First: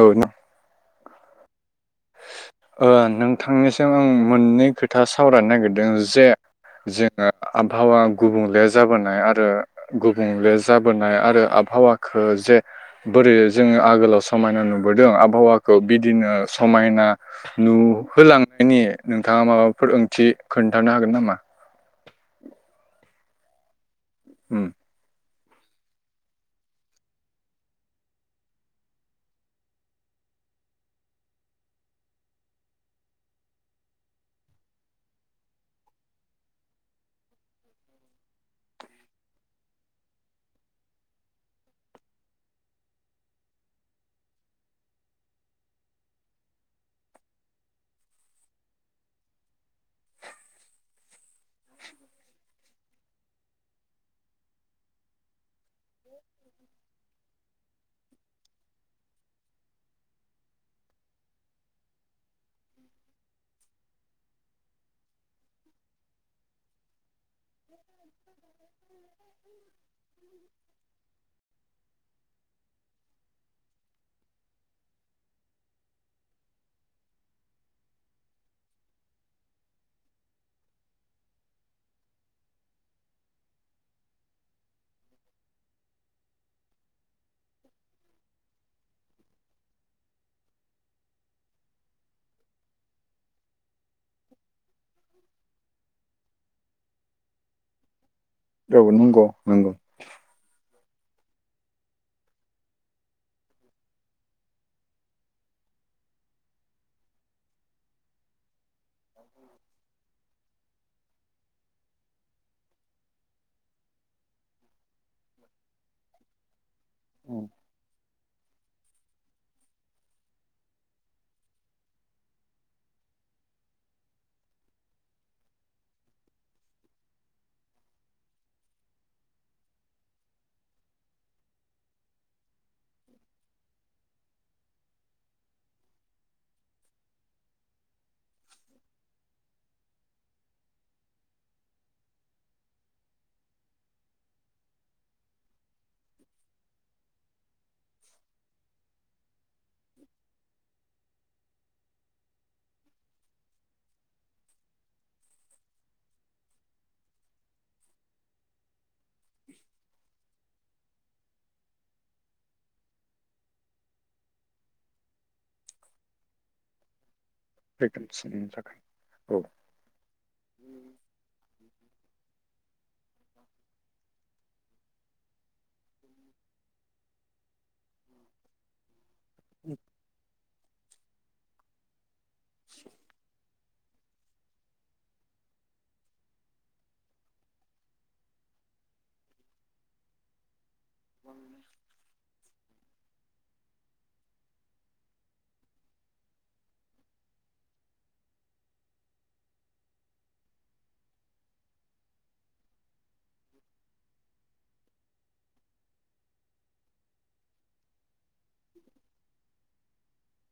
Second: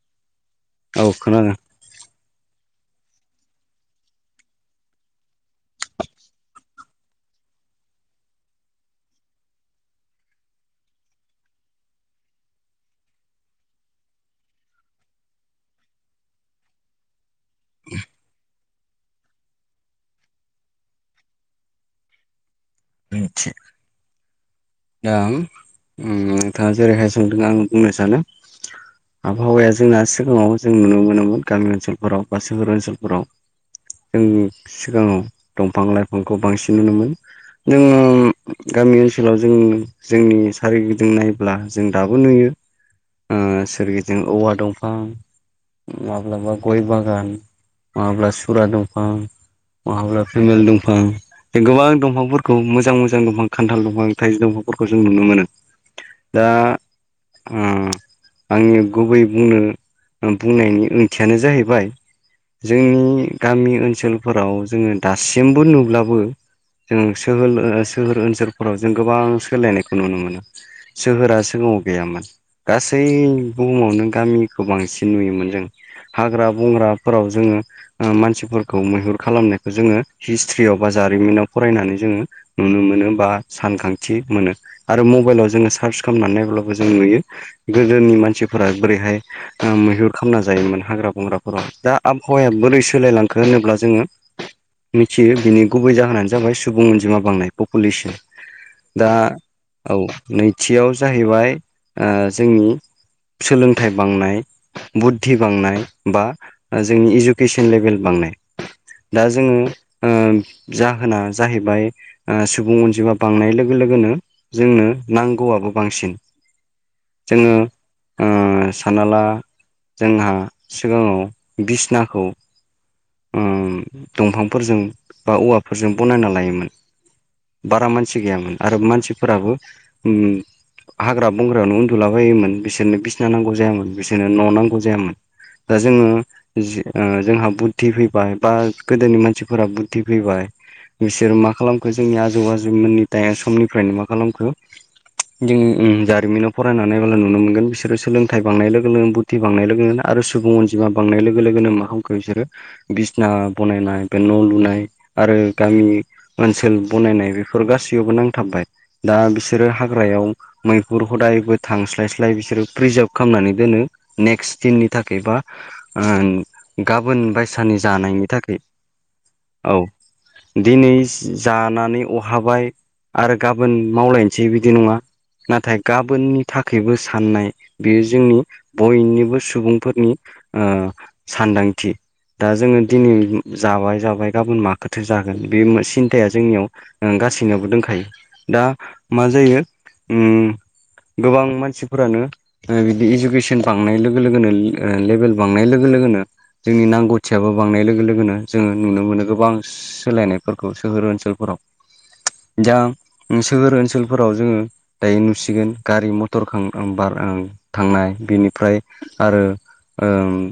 औ नो औ खोनादों ओ नोंथांनिसिम आं मोननै खोथा सावरायनो नागिरदों जे जोङो आबहावा गुबुंले जाबोनाय आरो गुबुंले जाबोनाय आरो आबहावाखो जे बोरै जोङो आगोलाव समायना नुबोदों आबहावाखौ बिदिनो समायना नुहोलांनायनि नोंथाङा माबाफोर ओंथि खोन्थानो हागोन नामा? [unintelligible] थि उम। दा नोंथाङा जेरैहाय सोंदों आं बुंनो सानो। आबहावाया जोंना सिगाङाव जों नुनो मोनोमोन गामि ओनसोलफोराव बा सोहोर ओनसोलफोराव। जोंनि सिगाङाव दंफां लाइफांखौ बांसिन नुनो मोन। दौङो गामि ओनसोलाव जों जोंनि सोरगिदिं नायोब्ला जों दाबो नुयो। सोरगिदिं औवा दंफां, माब्लाबा गय बागान, माब्ला सुरा दंफां, महाब्ला फेमेल दंफां बे गोबां दंफांफोरखौ मोजां मोजां दंफां खान्थाल दंफां थाइजि दंफांफोरखौ जों नुनो मोनो। दा ओ आंनि गुबै बुंनो बुंनायनि ओंथियानो जाहैबाय जोंनि गामि ओनसोलफोराव जोङो दासिमबो नुब्लाबो जों सोहोल ओ सोहोर ओनसोलफोराव जों गोबां सोलायनायखौ नुनो मोनो। सोहोरा सिगाङाव गैयामोन गासै बुहुमावनो गामिखौ बांसिन नुयोमोन जों। हाग्रा बंग्राफोराव जोङो मानसिफोरखौ मैहुर खालामनायखौ जोङो हिस्ट्रियाव बा जारिमिनाव फरायनानै जोङो नुनो मोनोबा सानखांथि मोनो आरो मबाइलाव जोङो सार्च खालामनानै नायब्लाबो जों नुयो गोदोनि मानसिफोरा बोरैहाय मैहुर खालामना जायोमोन हाग्रा बंग्राफोराव दा आबहावाया बोरै सोलायलांखो होनोब्ला जोङो [inaudible] मिथियो बिनि गुबै जाहोनानो जाबाय सुबुं अनजिमा बांनाय पपुलेसन। औ दा नंग' नंगौ। औ नैथियाव जाहैबाय जोंनि सोलोंथाइ बांनाय। बुद्धि बांनाय बा जोंनि इजुकेसन लेभेल बांनाय। दा जोङो जाहोना जाहैबाय सुबुं अनजिमा बांनाय लोगो लोगोनो जोंनो नांगौआबो बांसिन। उम जोङो ओ सानना ला जोंहा सिगाङाव बिसनाखौ दंफांफोरजों बा औवाफोरजों बनायना लायोमोन। बारा मानसि गैयामोन आरो मानसिफोराबो उम हाग्रा बंग्रायावनो उन्दुलाबायोमोन बिसोरनो बिसिना नांगौ जायामोन बिसोरनो न' नांगौ जायामोन। दा जोङो जोंहा बुद्धि फैबाय बा गोदोनि मानसिफोरा बुद्धि फैबाय। बिसोर मा खालामखो जोंनि आजौ आजैमोननि समनिफ्रायनो मा खालामखो दिं जारिमिनाव फरायनानै बोला नुनो मोनगोन बिसोरो सोलोंथाइ बांनाय लोगो लोगो बु ध्दि बांनाय लोगो लोगोनो आरो सुबुं अनजिमा बांनाय लोगो लोगोनो मा खालामखो बिसोरो बिसना बनायनाय बे न' लुनाय आरो गामिनि ओनसोल बनायनाय बेफोर गासैयावबो नांथाबबाय दा बिसोरो हाग्रायाव मैहुर हदायबो थांस्लाय स्लाय बिसोरो प्रिजार्भ खालामनानै दोनो। नेक्स्ट दिननि थाखाय बा ओ गाबोन बायसानि जानायनि थाखाय। औ दिनै जानानै अहाबाय आरो गाबोन मावलायनोसै बिदि नङा। नाथाय गाबोननि थाखायबो साननाय बेयो जोंनि बयनिब सुबुंफोरनि सानदांथि दा जोङो दिनै जाबाय जाबाय गाबोन माखोथो जागोन बे सिन्थाया जोंनियाव गासैनिआवबो दों दा मा जायो उम गोबां मानसिफोरानो बिदि इजुकेसन बांनाय लोगो लोगोनो लेबेल बांनाय लोगो लोगोनो जोंनि नांगौथियाबो बांनाय लोगो लोगोनो जोंङो नुनो मोनो गोबां। सोलायनायफोरखौ सोहोर ओनसोलफोराव। दा सोहोर ओनसोलफोराव जोंङो। दायो नुसिगोन गारि मटर थांनाय बेनिफ्राय आरो। ओम।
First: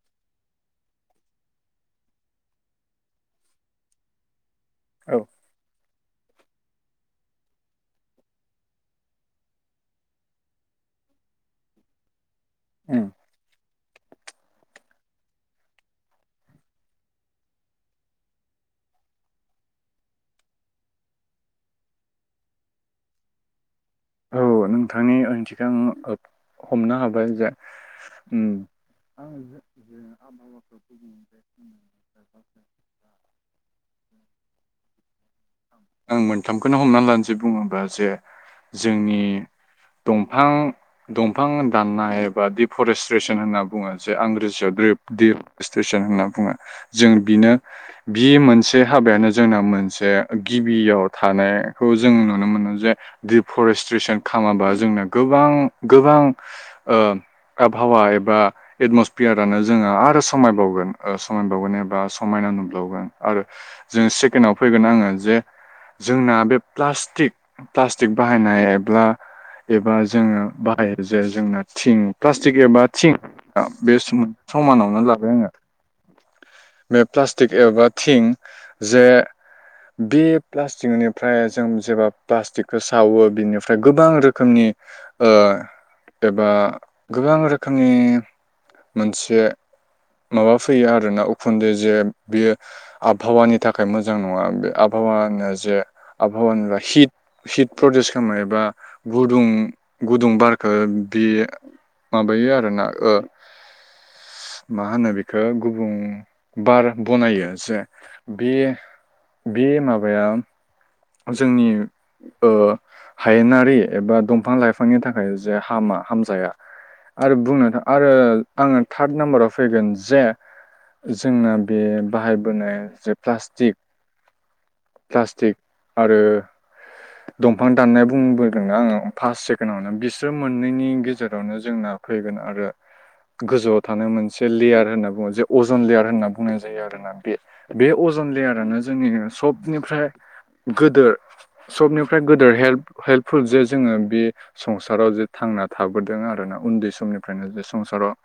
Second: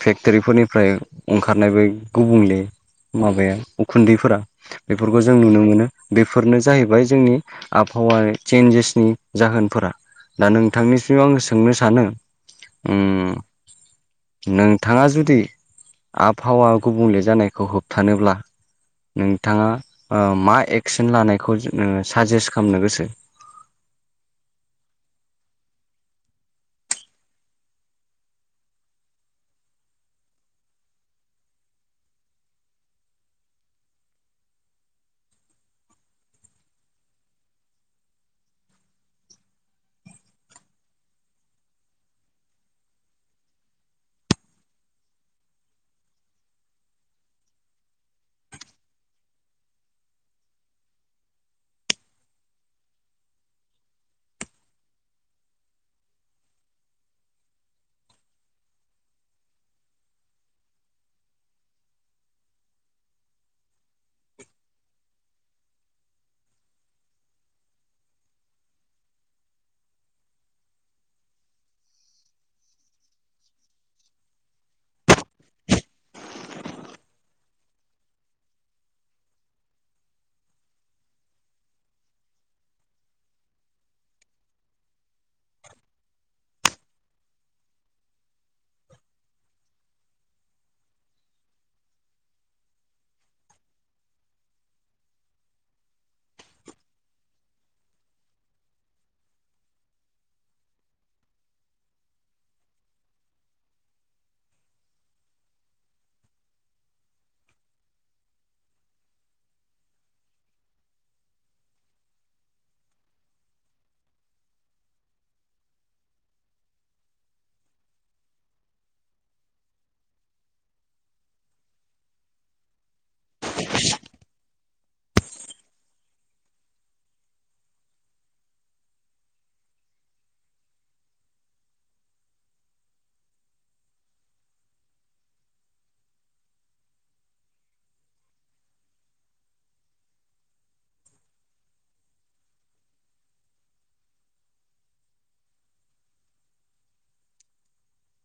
फेक्ट'रिफोरनिफ्राय ओंखारनाय बे गुबुंले माबाया उखुन्दैफोरा। औ बेफोरखौ जों नुनो मोनो। बेफोरनो जाहैबाय जोंनि आबहावा चेन्जेसनि जाहोनफोरा। दा नोंथांनिसिमाव आं सोंनो सानो उम नोंथाङा जुदि। आबहावा गुबुंले जानायखौ होबथानोब्ला। नोंथाङा मा एक्सन लानायखौ साजेस्ट खालामनो गोसो। औ नोंथांनि ओंथिखौ आं हमनो हाबाय जे। आव जे आबहावाफ्राव गुबुले। ! [inaudible] आं मोनथामखौनो हमना लानोसै बुङोबा जे। जोंनि दंफां। दंफां दाननाय एबा दिडिफ'रेस्ट्रेसन होनना बुङो जे आं रेजियाव्रि दिप। स्टुेसन होनना बुङो जों बिनो। बे मोनसे हाबायानो जोंना मोनसे गिबियाव थानायखौ जों नुनो मोनो जे। दिफरेस्ट्रेसन खालामाबा जोंनो गोबां गोबां। आबहावा एबा। एटमसफियारानो जोंङो आरो समायबावगोन एबा समायना नुबावगोन आरो। जों सेकेणडआव फैगोन आङो जे जोंना बे प्लास्टिक प्लास्टिक। बाहायनाय एब्ला। एबा जोंङो बाहेर जे जोंना थिं प्लास्टिक एबा थिं। बे समानावनो लाबाय आङो। बे प्लास्टिक एबा थिं जे। बे प्लास्टिकनिफ्राय जों जेब्ला प्लास्टिकखौ। सावो बिनिफ्राय गोबां रोखोमनि। बा गोबां रोखोमनि मोनसे। माबा फैयो आरोना उखुन्दे जे बियो। आबहावानि थाखाय मोजां नङा बे आबहावानि जे आबहावानि हिट। प्रदिउस खालामनायबा गुदुं गुदुं बारखौ बे। माबायो आर ना। मा होनो बेखौ गुबुं बार बनायो जे बे। बे माबाया। जोंनि। हायेनारि एबा दंफां लाइफांनि थाखाय जे हामा हामजाया। आरो बुंनो आरो आङो थाट नाम्बाराव फैगोन जे। जोंना बे बाहायबोनाय जे प्लास्टिक प्लासटिक। आरो। दंफां दाननाय बुंबोदोंना आङो फार्स्ट सेकेडआवनो बिसोर मोननैनि गेजेरावनो जोंना। फैगोन आरो। गोजौआव थानो मोनसे लेयार होनना बुङो जे अजन लेयार होनना बुंनाय जायो आरोना बे। बे अजन लेयारानो जोंनि सबनिफ्राय। गोदोर सबनिफ्राय गोदोर हेल्प हेल्पफुल जे जोंङो बे संसाराव जे थांना थाबोदों आर ना उन्दै समनिफ्रायनो बे संसाराव।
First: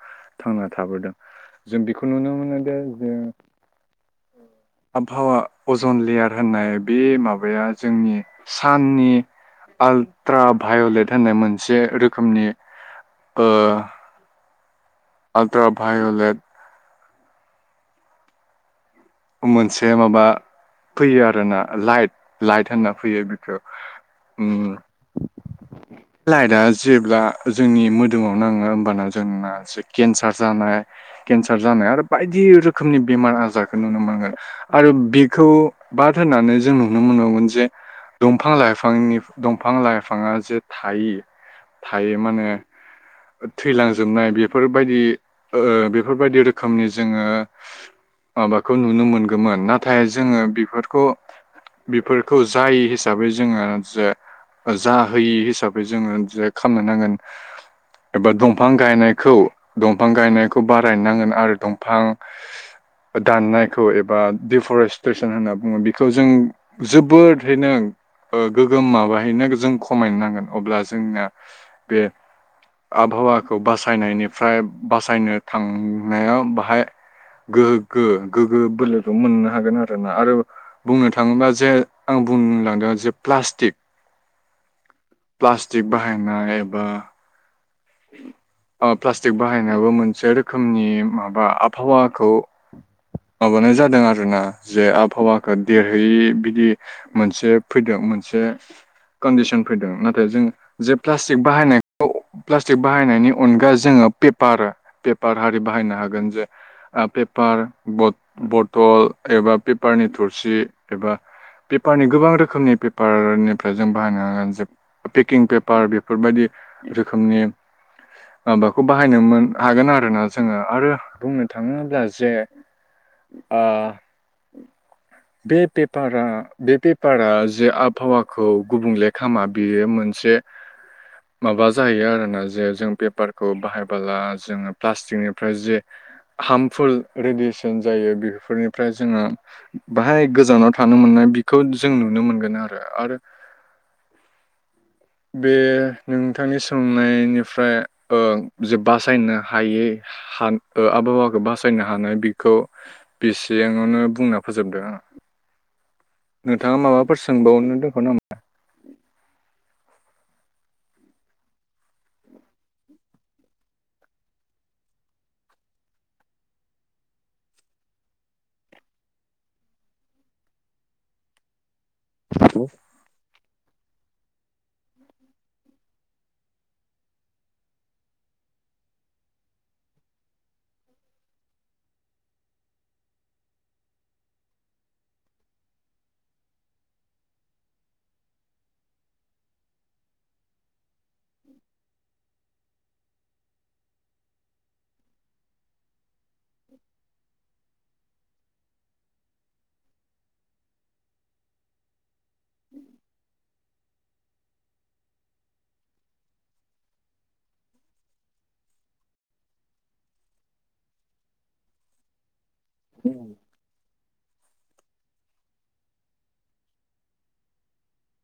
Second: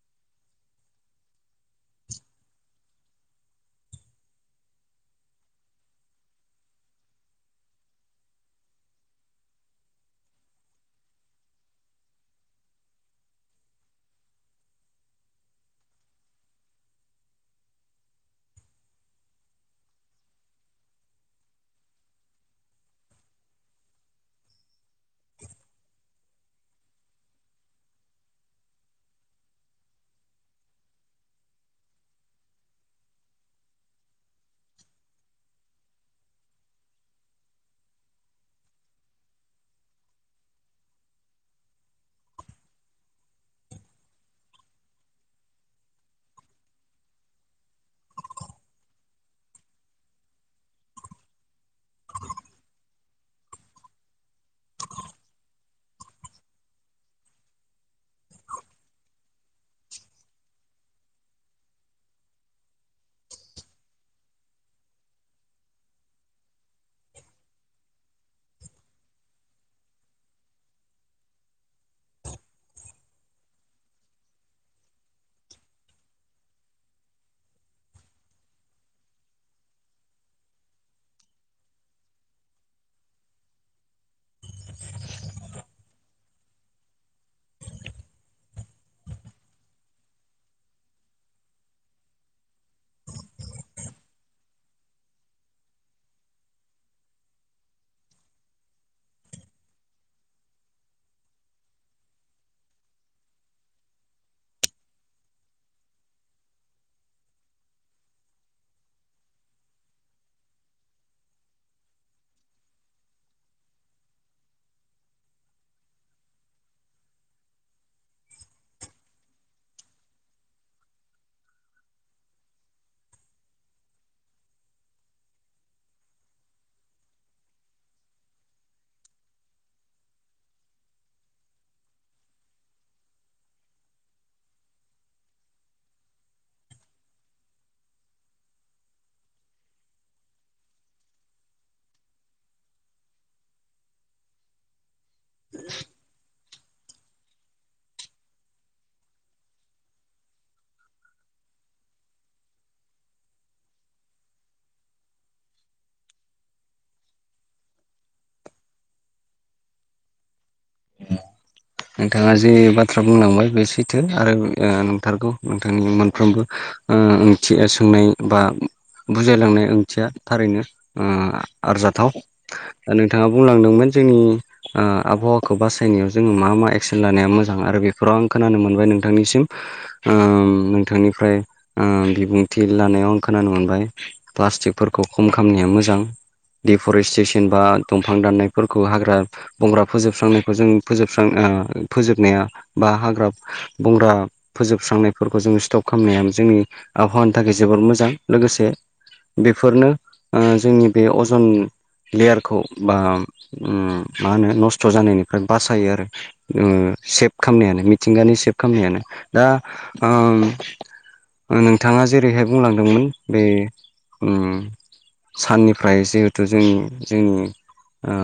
थांना थाबोदों जों बेखौ नुनो मोनो दे जे। आबहावा अजन लेयार होननाय बे मा माबाया जोंनि साननि आल्ट्रा भायलेट होननाय मोनसे रोखोमनि ओ आल्ट्रा भायलेट मोनसे माबा फैयो आरोना लाइट लाइट होनना फैयो बिखौ उम [inaudible] लाइटआ जेब्ला जोंनि मोदोमाव नाङो होमबाना जोंना केन्सार जानाय केन्सार जानाय आरो बायदि रोखोमनि बेमार आजार खौ नुनो मोनगोन आरो बेखौ बाद होननानै जों नुनो मोनबावगोन जे दंफां लाइफांनि दंफां लाइफाङा जे थायो थायो माने थैलांजोबनाय बेफोरबायदि ओ बेफोरबायदि रोखोमनि जोङो माबाखौ नुनो मोनगौमोन नाथाय जोङो बेफोरखौ बेफोरखौ जाय हिसाबै जोङो जे जाहोयि हिसाबै जोङो जे खामनो नांगोन। एबा दंफां गायनायखौ दंफां गायनायखौ बाराय नांगोन आरो दंफां दाननायखौ एबा दिफ'रेस्ट्रेसन होनना बुङो बेखौ जों जोबोदहैनो ओ गोगोम माबाहैनो जों खमायनो नांगोन अब्ला जोंनिया बे आबहावाखौ बासायनायनिफ्राय बासायनो थांनायाव बाहाय गोगो गोगो बोलोखौ मोननो हागोन आरोना आरो बुंनो थाङोबा जे आं बुंलांदों जे प्लास्टिक प्लासटिक बाहायनाय एबा ओ प्लास्टिक बाहायनायाबो मोनसे रोखोमनि माबा आबहावाखौ माबानाय जादों आरोना जे आबहावाखौ देरहोयि बिदि मोनसे फैदों मोनसे कन्दिसन फैदों नाथाय जों जे प्लास्टिक बाहायनायखौ प्लास्टिक बाहायनायनि अनगा जोङो पेपार पेपार आरि बाहायनो हागोन जों। ओ पेपार ब बथल एबा पेपारनि थुरसि एबा पेपारनि गोबां रोखोमनि पेपारनिफ्राय जों बाहायनो हागोन जे पेकिं पेपार बेफोरबायदि खोमनि माबाखौ बाहायनो मोन हागोन आरोना जोङो आरो बुंनो थाङोब्ला जे ओ बे पेपारा बे पेपारा जे आबहावाखौ गुबुंले खामा बेयो मोनसे माबाज जायो आरोना जे जों पेपारखौ बाहायबोला जोङो प्लास्टिकनिफ्राय जे हार्मफुल रेडियेसन जायो बेफोरनिफ्राय जोङो बाहाय गोजानाव थानो मोननाय बेखौ जों नुनो मोनगोन आरो आरो बे नोंथांनि सोंनायनिफ्राय ओ जे बासायनो हायै हा आबहावाखौ बासायनो हानो बेखौ बेसेयांआवनो बुंना फोजोबदों आं। नोंथाङा माबाफोर सोंबावनो दोंबाव नामा? नोंथाङा जे बाथ्रा बुंलांबाय बे सैथो आरो ओ नोंथारगौ नोंथांनि मोनफ्रोमबो ओ ओंथिया सोंनाय बा बुजायलांनाय ओंथिया थारैनो उम आरजाथाव। [unintelligible] ओ नोंथाङा बुंलांदोंमोन जोंनि ओ आबहावाखौ बासायनायाव जोङो मा मा एक्सेन लानाया मोजां आरो बेफोराव आं खोनानो मोनबाय नोंथांनिसिम ओम नोंथांनिफ्राय ओ बिबुंथि लानायाव आं खोनानो मोनबाय प्लास्टिकफोरखौ खम खामनाया मोजां। दिफरेस्टेसन बा दंफां दाननायफोरखौ हाग्रा बंग्रा फोजोबस्रांनायखौ जों फोजोबस्रां ओ फोजोबनाया बा हाग्रा बंग्रा फोजोबस्रांनायफोरखौ जोङो स्टप खालामनाया जोंनि आबहावानि थाखाय जोबोर मोजां। लोगोसे बेफोरनो ओ जोंनि बे अजन लेयारखौ बा ओम मा होनो नस्थ' जानायनिफ्राय बासायो आरो, ओ सेभ खालामनायानो मिथिंगानि सेभ खालामामनायानो। दा ओम नोंथाङा जेरैहाय बुंलांदोंमोन बे उम साननिफ्राय जिहेथु जोंनि जोंनि ओ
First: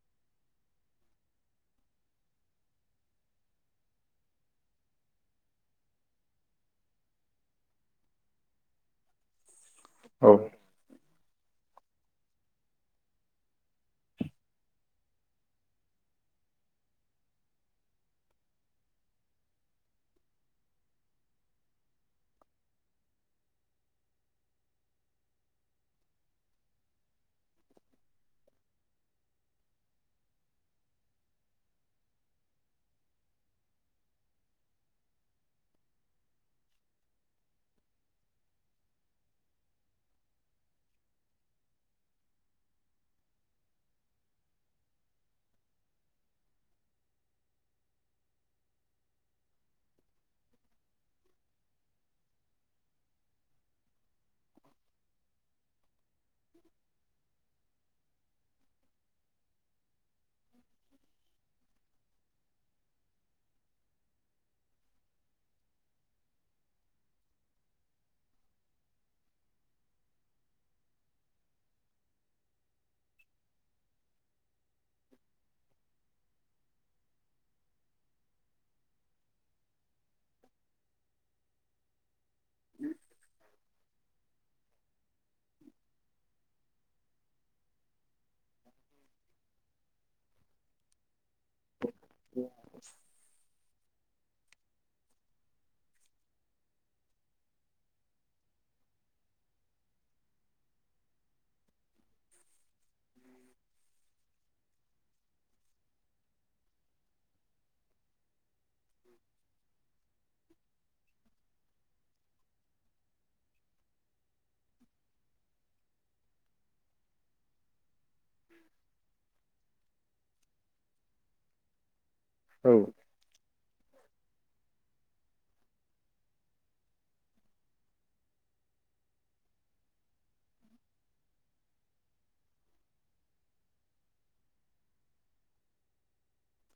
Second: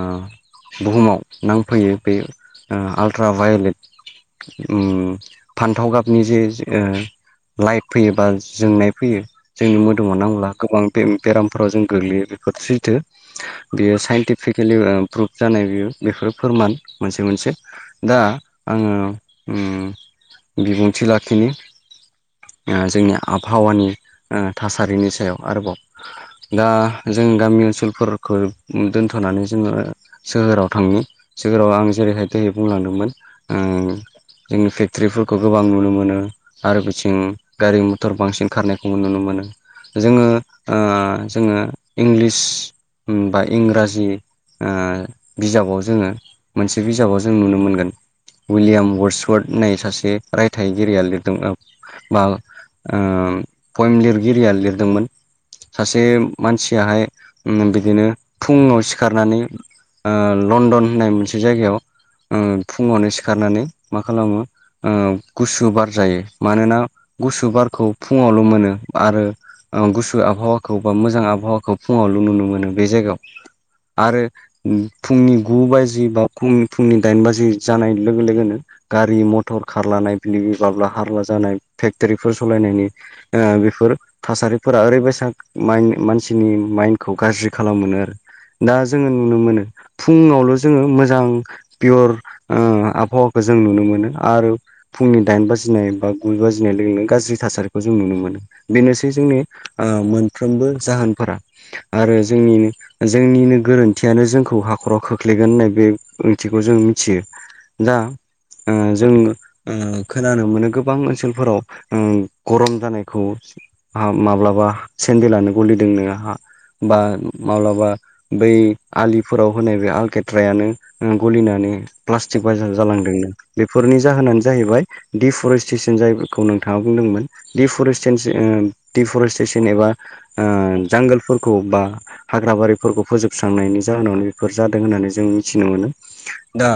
बुहुमाव नांफैयो बे ओ आल्ट्रा भायलेट ओम फान्थाव गाबनि जे ओ लाइट फैयो बा जोंनाय फैयो जोंनि मोदोमाव औ नांब्ला गोबां बे बेरामफोराव जों गोग्लैयो बेफोर सैथो। बेयो साइन्टिफिकेलि प्रुभ जानाय बि बेफोरो फोरमान मोनसे मोनसे। दा आङो ओम बिबुंथि लाखिनि ओ जोंनि आबहावानि ओ थासारिनि सायाव आरोबाव। दा जों गामि ओनसोलफोरखौ दोनथ'नानै जोङो सोहोराव थांनि सोहोराव आं जेरैहाय दै बुंलांदोंमोन ओ जोंनि फेक्टर्रिफोरखौ गोबां नुनो मोनो। आरो बिथिं गारि मथर बांसिन खारनायखौबो नुनो मोनो। जोङो ओ जोङो इंलिस बा इंराजि ओ बिजाबाव जोङो मोनसे बिजाबाव जों नुनो मोनगोन। उइलियाम वर्सवर्ड होननाय सासे रायथाइगिरिया लिरदों औ। ओ ओ पयम लिरगिरिया लिरदोंमोन सासे मानसियाहाय बिदिनो फुङाव सिखारनानै ओ लण्डन होननाय मोनसे जायगायाव ओ फुङावनो सिखारनानै मा खालामो? ओ गुसु बार जायो मानोना गुसु बारखौ फुङावल' मोनो आरो ओ गुसु आबहावाखौ बा मोजां आबहावाखौ फुङावल' नुनो मोनो बे जायगायाव। आरो फुंनि गु बाजि बा फुंनि फुंनि दाइन बाजि जानाय लोगो लोगोनो गारि मथर खारलानाय बिब्लि बाब्ला हारला जानाय फेक्ट'रिफोर सालायनायनि ओ बेफोर थासारिफोरा ओरैबायसा माइन्ड मानसिनि माइन्डखौ गाज्रि खालामोनो। दा जोङो नुनो मोनो फुङावल' जोङो मोजां पियर आबहावाखौ जों नुनो मोनो। आरो फुंनि दाइन बाजिनाय बा गुइ बाजिनाय लोगोोन लोगो गाज्रि थासारिखौ जों नुनो मोनो। बेनोसै जोंनि ओ मोनफ्रोमबो जाहोनफोरा। आरो जोंनिनो जोंनिनो गोरोन्थियानो जोंखौ हाखराव खोख्लैगोन होननाय बे ओ ओंथिखौ जों मिथियो दा ओ जों ओ खोनानो मोनो गोबां ओनसोलफोराव ओ गरम जानायखौ। ओ माब्लाबा सेन्देलानो गलिदों नो आंहा बा माब्लाबा बै आलिफोराव होनाय बे आलकेट्रायानो गलिनानै प्लास्टिक बाइसा औ जालांदोंनो। बेफोरनि जाहोनानो जाहैबाय दिफरेस्टेसन जायखौ नोंथाङा बुंदोंमोन। दिफरसतेनस ओ डफरेस्टेसन एबा ओ जांगोलफोरखौ बा हाग्रा बारिफोरखौ फोजोबस्रांनायनि जाहोनावनो बेफोर जादों होननानै जों मिथिनो मोनो। दा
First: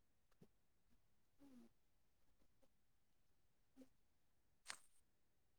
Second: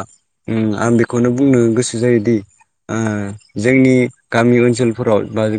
उम आं बेखौनो बुंनो गोसो जायोदि ओ जोंनि गामि ओनसोलफोराव बा